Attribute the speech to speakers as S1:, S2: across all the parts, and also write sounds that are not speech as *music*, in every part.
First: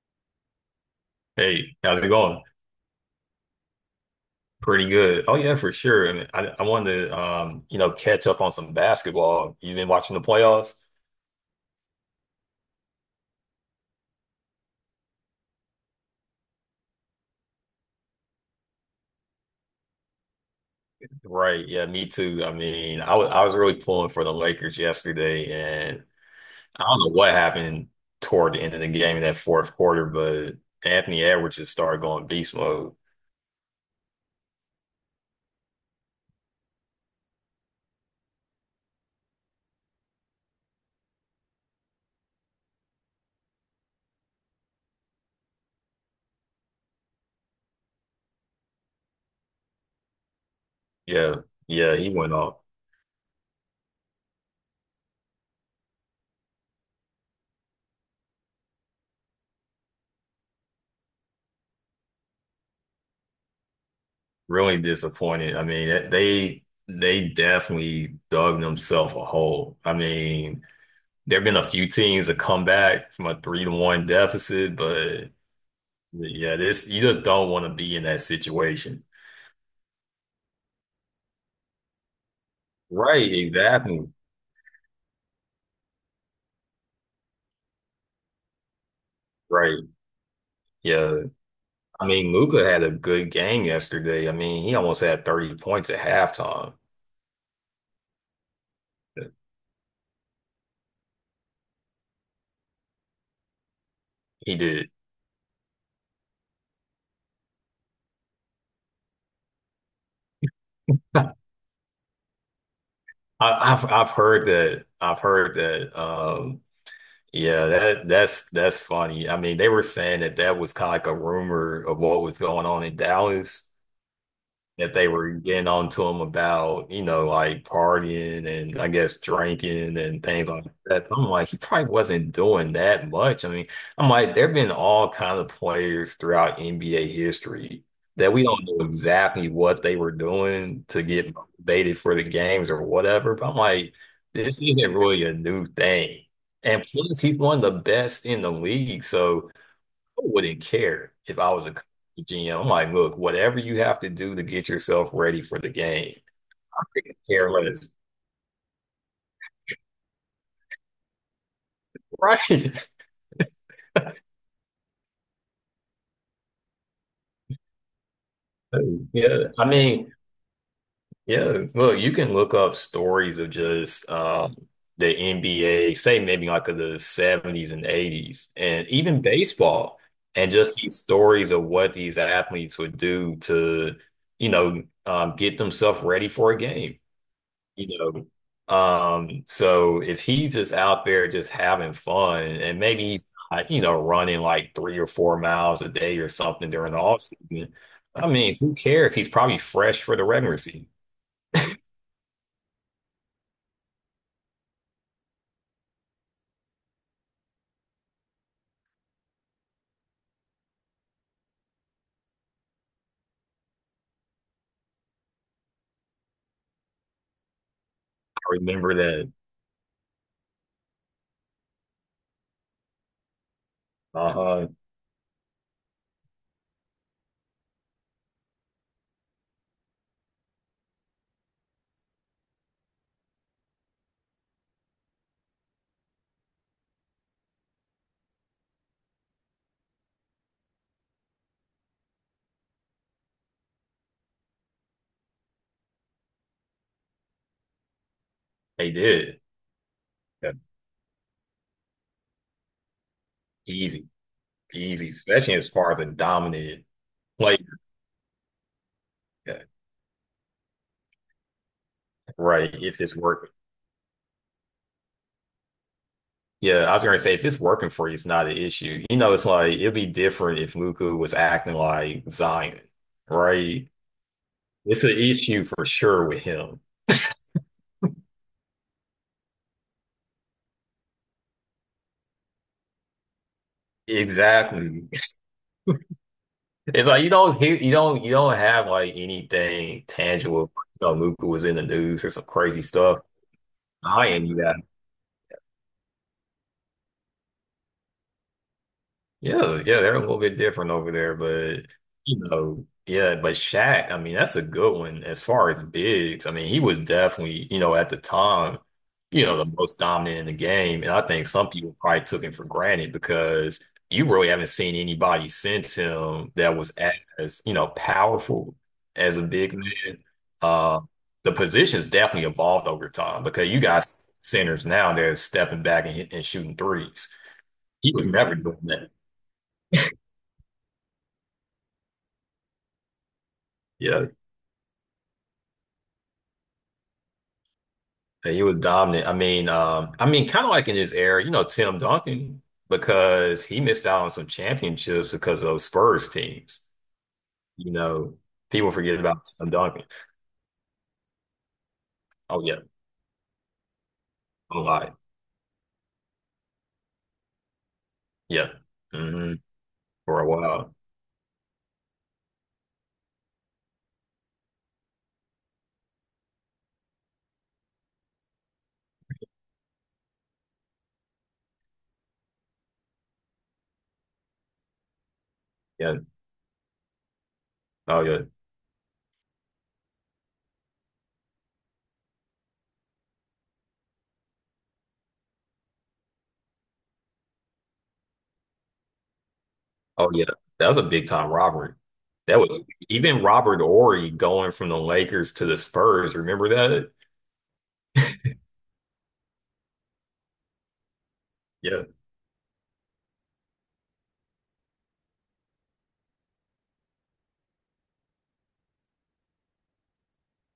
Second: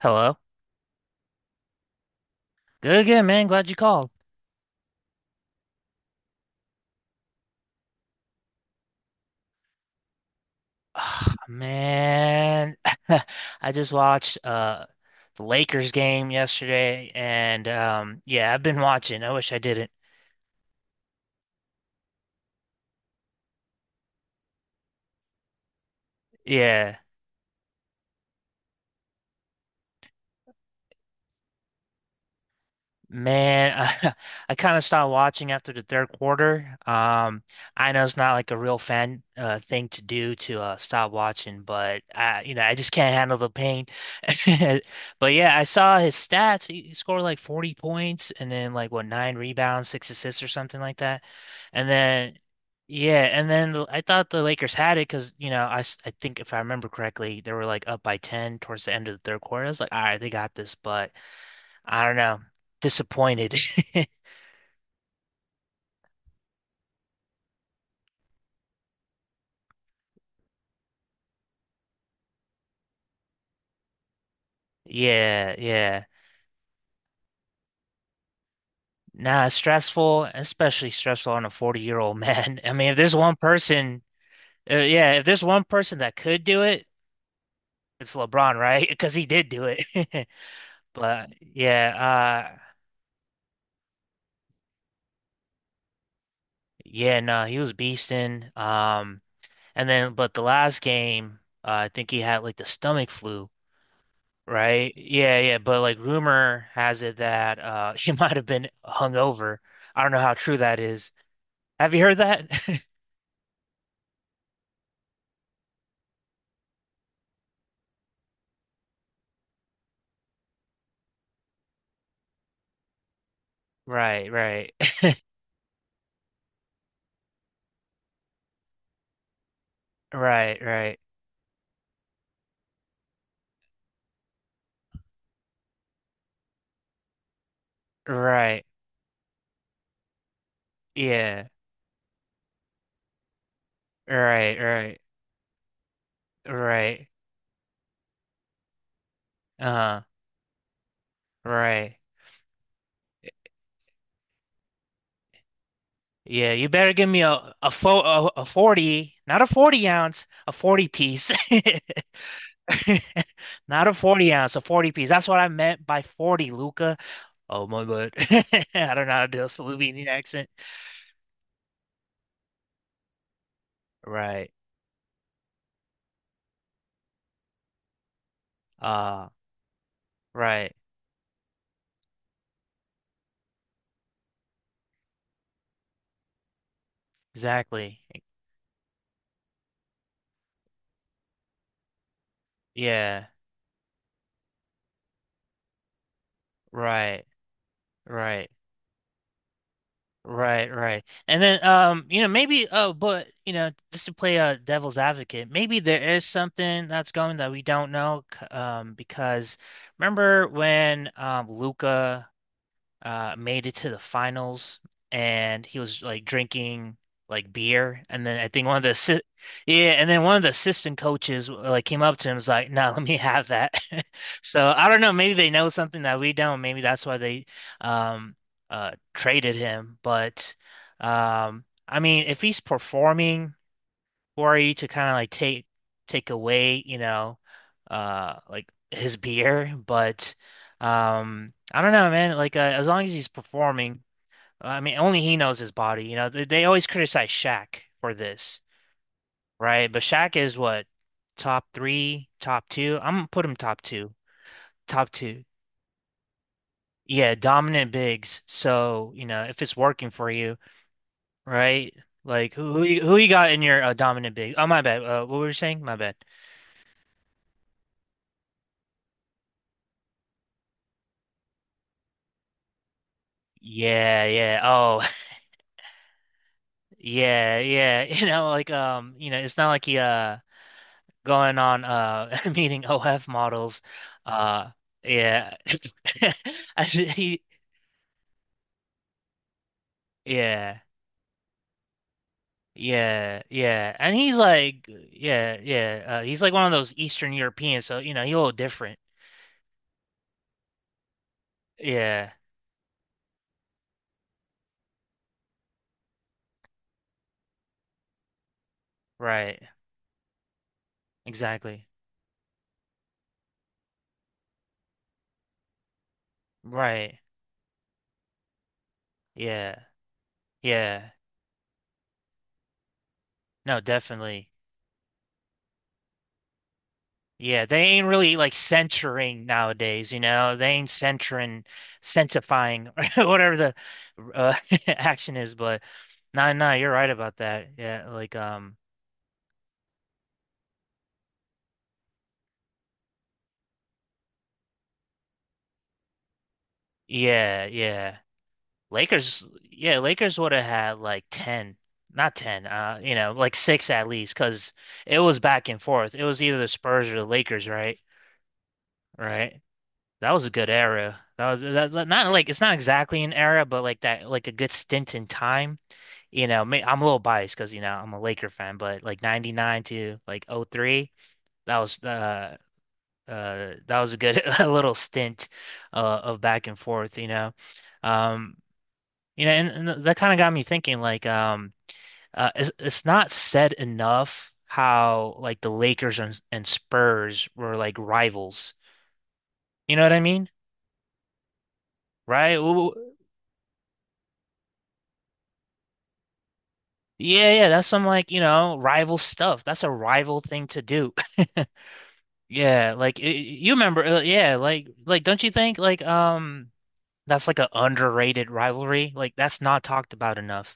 S1: Hello.
S2: Hey, how's it going?
S1: Good again, man. Glad you called.
S2: Pretty good. Oh yeah, for sure. And I wanted to, catch up on some basketball. You've been watching the playoffs?
S1: Ah, man, *laughs* I just watched the Lakers game yesterday and yeah, I've been watching. I wish I didn't.
S2: Right. Yeah, me too. I mean, I was really pulling for the Lakers yesterday, and I
S1: Yeah.
S2: don't know what happened toward the end of the game in that fourth quarter, but Anthony Edwards just started going beast mode.
S1: Man, *laughs* I, I kind of stopped watching after the third quarter. I know it's not like a real fan thing to do to stop watching, but I, you know, I just can't handle the pain. *laughs* But yeah, I saw his stats. He scored like 40 points and then like what nine rebounds, six assists or something like that.
S2: Yeah,
S1: And
S2: yeah, he went
S1: then
S2: off.
S1: yeah, and then I thought the Lakers had it because you know I think if I remember correctly, they were like up by 10 towards the end of the third quarter. I was like, all right, they got this, but. I don't know. Disappointed. *laughs*
S2: Really disappointed. I mean, they definitely dug themselves a hole. I mean, there have been a few teams that come back from a 3-1 deficit, but
S1: Yeah, yeah.
S2: yeah, this you just don't want to be in that situation.
S1: Nah, it's stressful, especially stressful on a 40-year-old man. *laughs* I mean, if there's
S2: Right,
S1: one person,
S2: exactly.
S1: yeah, if there's one person that could do it, it's LeBron, right? *laughs* Because he did do
S2: Right.
S1: it. *laughs*
S2: Yeah.
S1: But
S2: I mean,
S1: yeah,
S2: Luca had a good game yesterday. I mean, he almost had 30 points at halftime.
S1: yeah, no, he was beasting. And then but the last game, I think he had like the stomach flu,
S2: He did.
S1: right? Yeah, yeah, but like rumor has it that *laughs* he might have been hungover. I don't know how true that is.
S2: *laughs* I,
S1: Have you heard that? *laughs*
S2: I've heard that. I've heard that. Yeah, that's funny. I mean, they were saying that that was kind of like a rumor of what was going on in Dallas,
S1: Right, right,
S2: that they were getting on to him about, you know, like partying and I guess drinking
S1: *laughs*
S2: and things
S1: right,
S2: like
S1: right,
S2: that. I'm like, he probably wasn't doing that much. I mean, I'm like, there have been all kind of players throughout NBA history that we
S1: right.
S2: don't know exactly what they were doing to get
S1: Yeah,
S2: motivated for the games or whatever. But I'm like,
S1: right,
S2: this isn't
S1: right,
S2: really a new thing. And
S1: right.
S2: plus, he's one of the best in the league. So,
S1: Uh,
S2: wouldn't care if I was a
S1: right.
S2: GM. I'm like, look, whatever you have to do to get yourself ready for the game,
S1: Yeah, you
S2: I
S1: better give
S2: couldn't
S1: me
S2: care
S1: a a,
S2: less.
S1: fo a, a 40, not a 40 ounce, a 40 piece. *laughs* *laughs*
S2: Right. *laughs*
S1: Not a 40 ounce, a 40 piece. That's what I meant by 40, Luca. Oh my God. *laughs* I don't know how to do
S2: Yeah.
S1: a
S2: I
S1: Slovenian
S2: mean,
S1: accent.
S2: yeah, look, you can look up stories of just
S1: Right.
S2: the NBA, say maybe like of the 70s and 80s, and even
S1: Uh,
S2: baseball, and
S1: right.
S2: just these stories of what these athletes would do to, you know, get themselves ready for a game, you
S1: Exactly.
S2: know. So if he's just out there just having fun and maybe he's
S1: Yeah.
S2: not, you know, running like 3 or 4 miles a day or something during the
S1: Right.
S2: off season, I
S1: Right.
S2: mean, who cares? He's probably fresh for the regular
S1: Right,
S2: season.
S1: right. And then you know, maybe oh, but you know, just to play a devil's advocate, maybe there is something that's going that we don't know because remember when Luca made it to the finals, and he was like drinking like beer, and then
S2: I
S1: I think one of the
S2: remember
S1: assi-
S2: that.
S1: yeah, and then one of the assistant coaches like came up to him and was like, "No, *laughs* let me have that." *laughs*
S2: Uh-huh.
S1: So I don't know. Maybe they know something that we don't. Maybe that's why they um traded him. But I mean, if he's performing for you to kind of like take away, you know, like his beer, but I don't know, man, like as long as he's performing, I mean only he knows his body, you know. They always criticize Shaq for this,
S2: They did.
S1: right? But Shaq
S2: Yeah,
S1: is what top 3, top 2. I'm gonna put him top
S2: easy,
S1: 2.
S2: easy,
S1: Top 2.
S2: especially as far as a dominant
S1: Yeah,
S2: player.
S1: dominant bigs. So, you know, if
S2: Yeah,
S1: it's working for you, right? Like who
S2: right.
S1: who
S2: If
S1: you,
S2: it's
S1: who you
S2: working.
S1: got in your dominant big? Oh my bad. What were you saying? My bad.
S2: Yeah, I was gonna say if it's working for you, it's not an issue. You know, it's like it'd be different if Luka was acting like Zion, right?
S1: Yeah, yeah.
S2: It's
S1: Oh,
S2: an issue for sure with him.
S1: *laughs* yeah, yeah. *laughs* You know, like you know, it's not like he going on *laughs* meeting OF models. Uh
S2: Exactly.
S1: yeah. *laughs* I
S2: It's
S1: should-
S2: like you
S1: he
S2: don't hear, you don't have like anything tangible.
S1: yeah.
S2: You know, Luka was in the news or some crazy stuff.
S1: Yeah, yeah. And
S2: I
S1: he's
S2: am you
S1: like yeah, yeah. He's like one of those Eastern Europeans, so you know, he's a little different.
S2: yeah, yeah, they're a little bit different over there, but
S1: Yeah,
S2: you know, yeah, but Shaq, I mean, that's a good one as far as bigs. I mean, he was definitely, you know, at the time, you know,
S1: right.
S2: the most dominant in the game, and I think some
S1: Exactly.
S2: people probably took him for granted because you really haven't seen anybody since him that was
S1: Right.
S2: as, you know, powerful as a big
S1: Yeah.
S2: man. Uh,
S1: Yeah.
S2: the position's definitely evolved over time because
S1: No,
S2: you got
S1: definitely.
S2: centers now that are stepping back and, and shooting threes.
S1: Yeah, they ain't
S2: He was
S1: really like
S2: never doing that.
S1: censoring nowadays, you know. They ain't censoring, censorifying, *laughs* whatever the
S2: Yeah.
S1: uh, *laughs* action is. But no, no, you're right about that. Yeah, like
S2: Yeah, he was dominant. I mean, kind of like in his era, you know, Tim Duncan, because he missed out on some championships because of Spurs teams.
S1: yeah,
S2: You
S1: yeah.
S2: know, people forget about Tim
S1: Yeah,
S2: Duncan.
S1: Lakers would have had like ten, not
S2: Oh
S1: ten,
S2: yeah,
S1: you know, like six at least, because
S2: oh lie,
S1: it was back and forth. It was either the Spurs or the Lakers, right?
S2: yeah, hmm,
S1: Right. That
S2: for
S1: was
S2: a
S1: a good
S2: while,
S1: era. That was that, that- Not like it's not exactly an era, but like that, like a good stint in time you know, I'm a little biased because you know I'm a Laker fan, but like '99 to like '03, that was uh that was a good *laughs* a little stint
S2: yeah.
S1: of back and forth,
S2: Oh yeah,
S1: um, you know, and that kind of got me thinking like it's not said enough how like the Lakers and Spurs were like rivals, you know what I
S2: oh yeah.
S1: mean,
S2: That was a big time robbery.
S1: right?
S2: That was
S1: Ooh,
S2: even Robert Ory going from the Lakers to the Spurs. Remember that?
S1: yeah, yeah, that's some like you know rival stuff. That's a rival thing to do. *laughs*
S2: Yeah.
S1: Yeah, like you remember, yeah, like don't you think like that's like an underrated rivalry? Like that's not talked about enough.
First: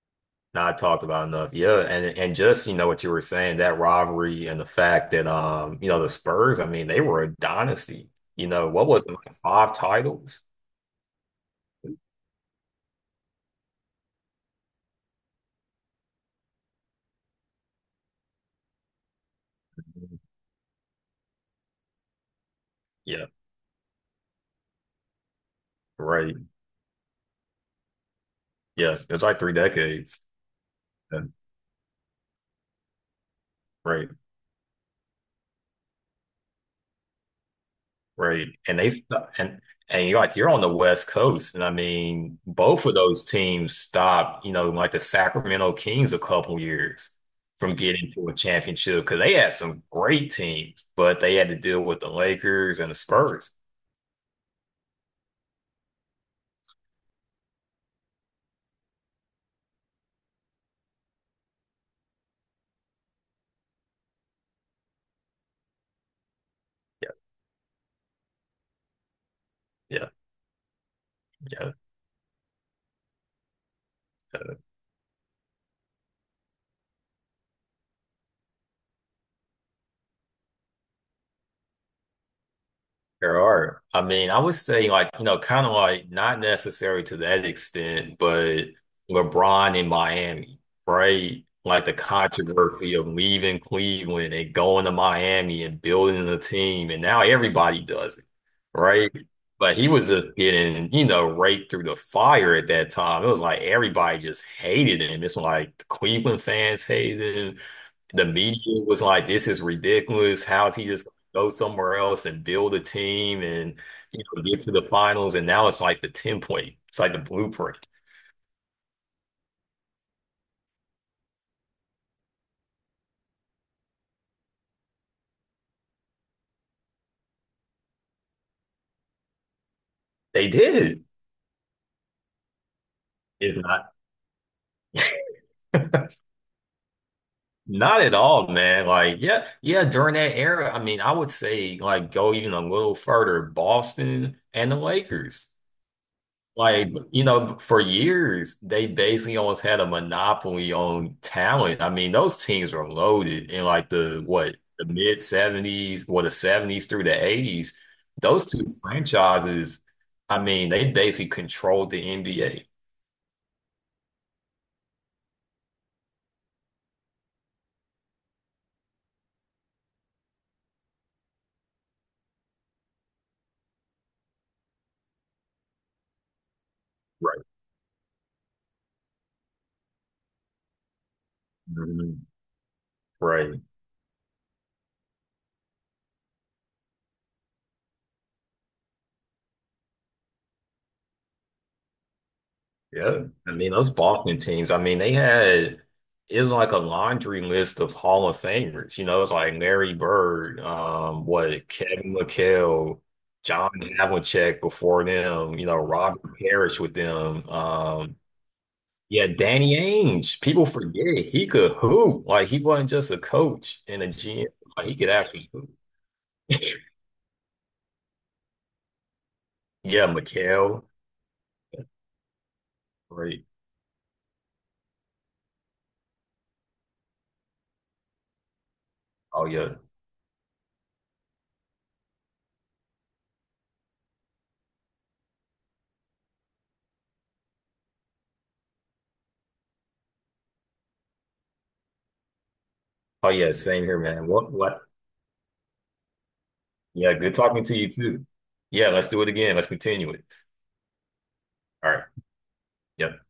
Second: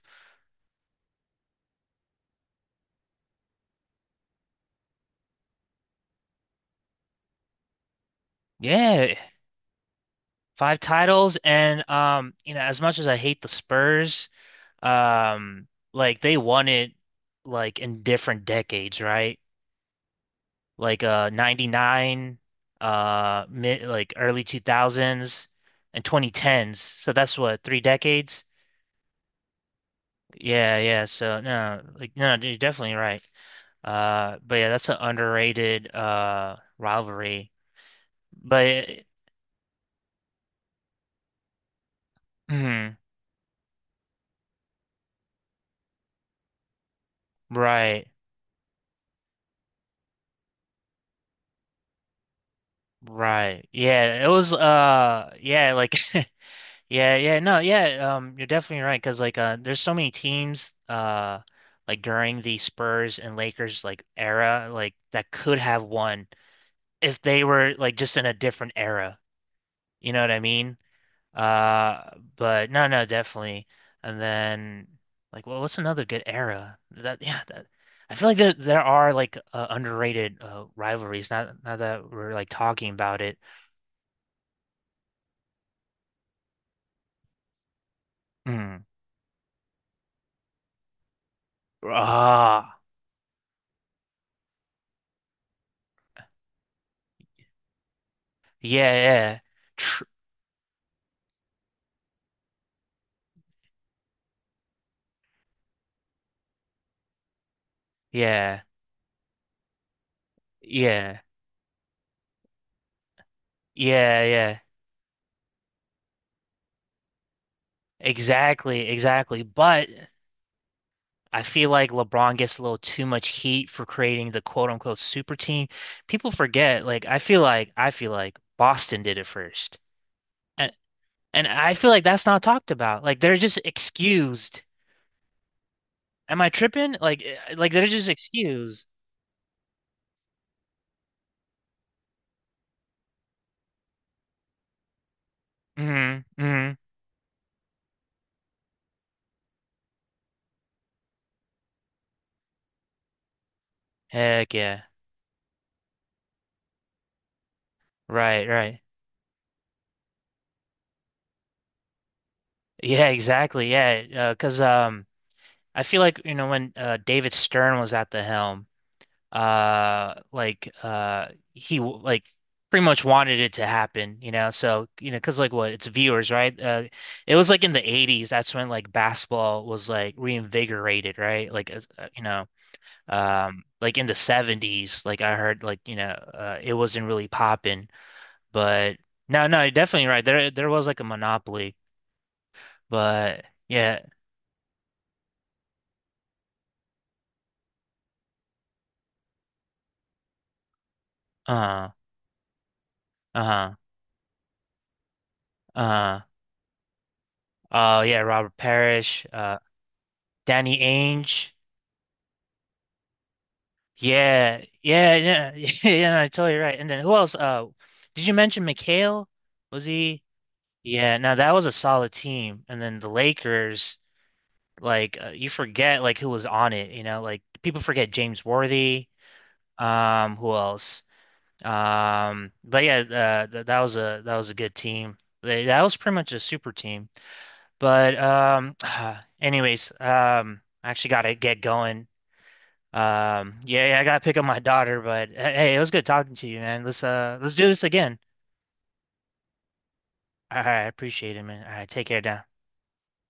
S2: Not talked about enough. Yeah, and just you know what you were saying, that rivalry and the fact that you know, the Spurs, I mean, they were a dynasty. You know, what was it,
S1: Yeah,
S2: like 5 titles?
S1: five titles and you know as much as I hate the Spurs, um like they won it like in different decades, right? Like 99
S2: Yeah,
S1: mid like early 2000s and
S2: right.
S1: 2010s. So that's what 3 decades.
S2: Yeah, it was like three decades.
S1: Yeah, yeah.
S2: Yeah,
S1: So no, like no, you're definitely right.
S2: right,
S1: But yeah, that's an underrated rivalry.
S2: right. And they
S1: But
S2: and and you're like you're on the West Coast, and I mean, both of
S1: mhm,
S2: those teams stopped, you know, like the Sacramento Kings a couple years from
S1: right,
S2: getting to a championship because they had some great teams, but they had to deal with the Lakers and the Spurs.
S1: right. Yeah, it was yeah, like *laughs* yeah, yeah. No, yeah. You're definitely right because like there's so many teams like during the Spurs and Lakers like era like that could have won
S2: Yeah,
S1: if they were like just in a different era.
S2: yeah,
S1: You know what I mean?
S2: yeah.
S1: Uh, but no, no, definitely. And then like, well, what's another good era? That Yeah, that I feel like there are like underrated rivalries. Not now that we're like talking about it.
S2: There are. I mean, I would say like, you know, kind of like not necessary to that extent, but
S1: Mm.
S2: LeBron in Miami, right? Like the
S1: Ah,
S2: controversy of leaving Cleveland and going to Miami and building a team, and now everybody does it,
S1: yeah,
S2: right?
S1: yeah,
S2: But he
S1: Tr
S2: was just getting, you know, raked through the fire at that time. It was like everybody just hated him. It's like the Cleveland fans hated him. The
S1: yeah,
S2: media was like, "This is ridiculous. How is he just
S1: yeah,
S2: gonna go somewhere else and build a team and you
S1: yeah,
S2: know
S1: yeah.
S2: get to the finals?" And now it's like the template. It's like the blueprint.
S1: Exactly, exactly. But I feel like LeBron gets a little too much heat for creating the quote unquote super team. People forget. Like I feel like Boston did it first.
S2: They
S1: A-
S2: did.
S1: And I feel like that's not talked about. Like they're
S2: It's
S1: just
S2: not
S1: excused.
S2: *laughs*
S1: Am I tripping? Like like they're
S2: not
S1: just
S2: at all,
S1: excused.
S2: man. Like, yeah, yeah. During that era, I mean, I would say like go even a little further, Boston and the Lakers.
S1: Hmm, hmm.
S2: Like, you know, for years, they basically almost had a monopoly on talent. I mean, those teams were loaded in like the
S1: Heck
S2: what,
S1: yeah.
S2: the mid 70s or the 70s through the 80s. Those
S1: Right,
S2: two
S1: right.
S2: franchises, I mean, they basically controlled the NBA.
S1: Yeah, exactly. Yeah, 'cause I feel like, you know, when David Stern was at the helm, like pretty much wanted it to happen, you know. So, you know, 'cause like what, it's viewers, right? It
S2: Right.
S1: was like in the 80s, that's when like basketball was like reinvigorated, right? Like you
S2: Mhm.
S1: know,
S2: Right.
S1: like in the 70s like I heard like you know it wasn't really popping, but no, no, you're definitely right, there was like a monopoly,
S2: Yeah.
S1: but
S2: I mean, those
S1: yeah,
S2: Boston teams, I mean, they had it's like a laundry list of Hall of Famers. You know, it's like Larry Bird, what
S1: uh
S2: Kevin McHale, John
S1: uh
S2: Havlicek before them, you know,
S1: uh
S2: Robert Parrish with them.
S1: oh yeah, Robert Parrish,
S2: Yeah, Danny Ainge. People
S1: Danny
S2: forget he
S1: Ainge,
S2: could hoop. Like he wasn't just a coach and a GM.
S1: yeah,
S2: Like he could
S1: yeah,
S2: actually
S1: yeah. *laughs*
S2: hoop.
S1: Yeah, no, I totally right, and then who else did you mention McHale, was
S2: Yeah,
S1: he
S2: McHale.
S1: yeah, no, that was a solid team, and then the
S2: Right.
S1: Lakers like you forget like who was on it, you know, like people forget James Worthy.
S2: Oh yeah.
S1: Who else? But yeah, th that was a good team. That was pretty much a super team. But *sighs* anyways, I actually gotta get going.
S2: Oh yeah, same
S1: Yeah,
S2: here,
S1: yeah, I gotta
S2: man.
S1: pick up my
S2: What
S1: daughter. But hey, hey, it was good talking to you, man. Let's
S2: yeah, good
S1: uh, let's
S2: talking
S1: do
S2: to
S1: this
S2: you
S1: again.
S2: too. Yeah, let's do it again. Let's continue it.
S1: All right, I appreciate it, man. All right,
S2: All right.
S1: take care now.
S2: Yep.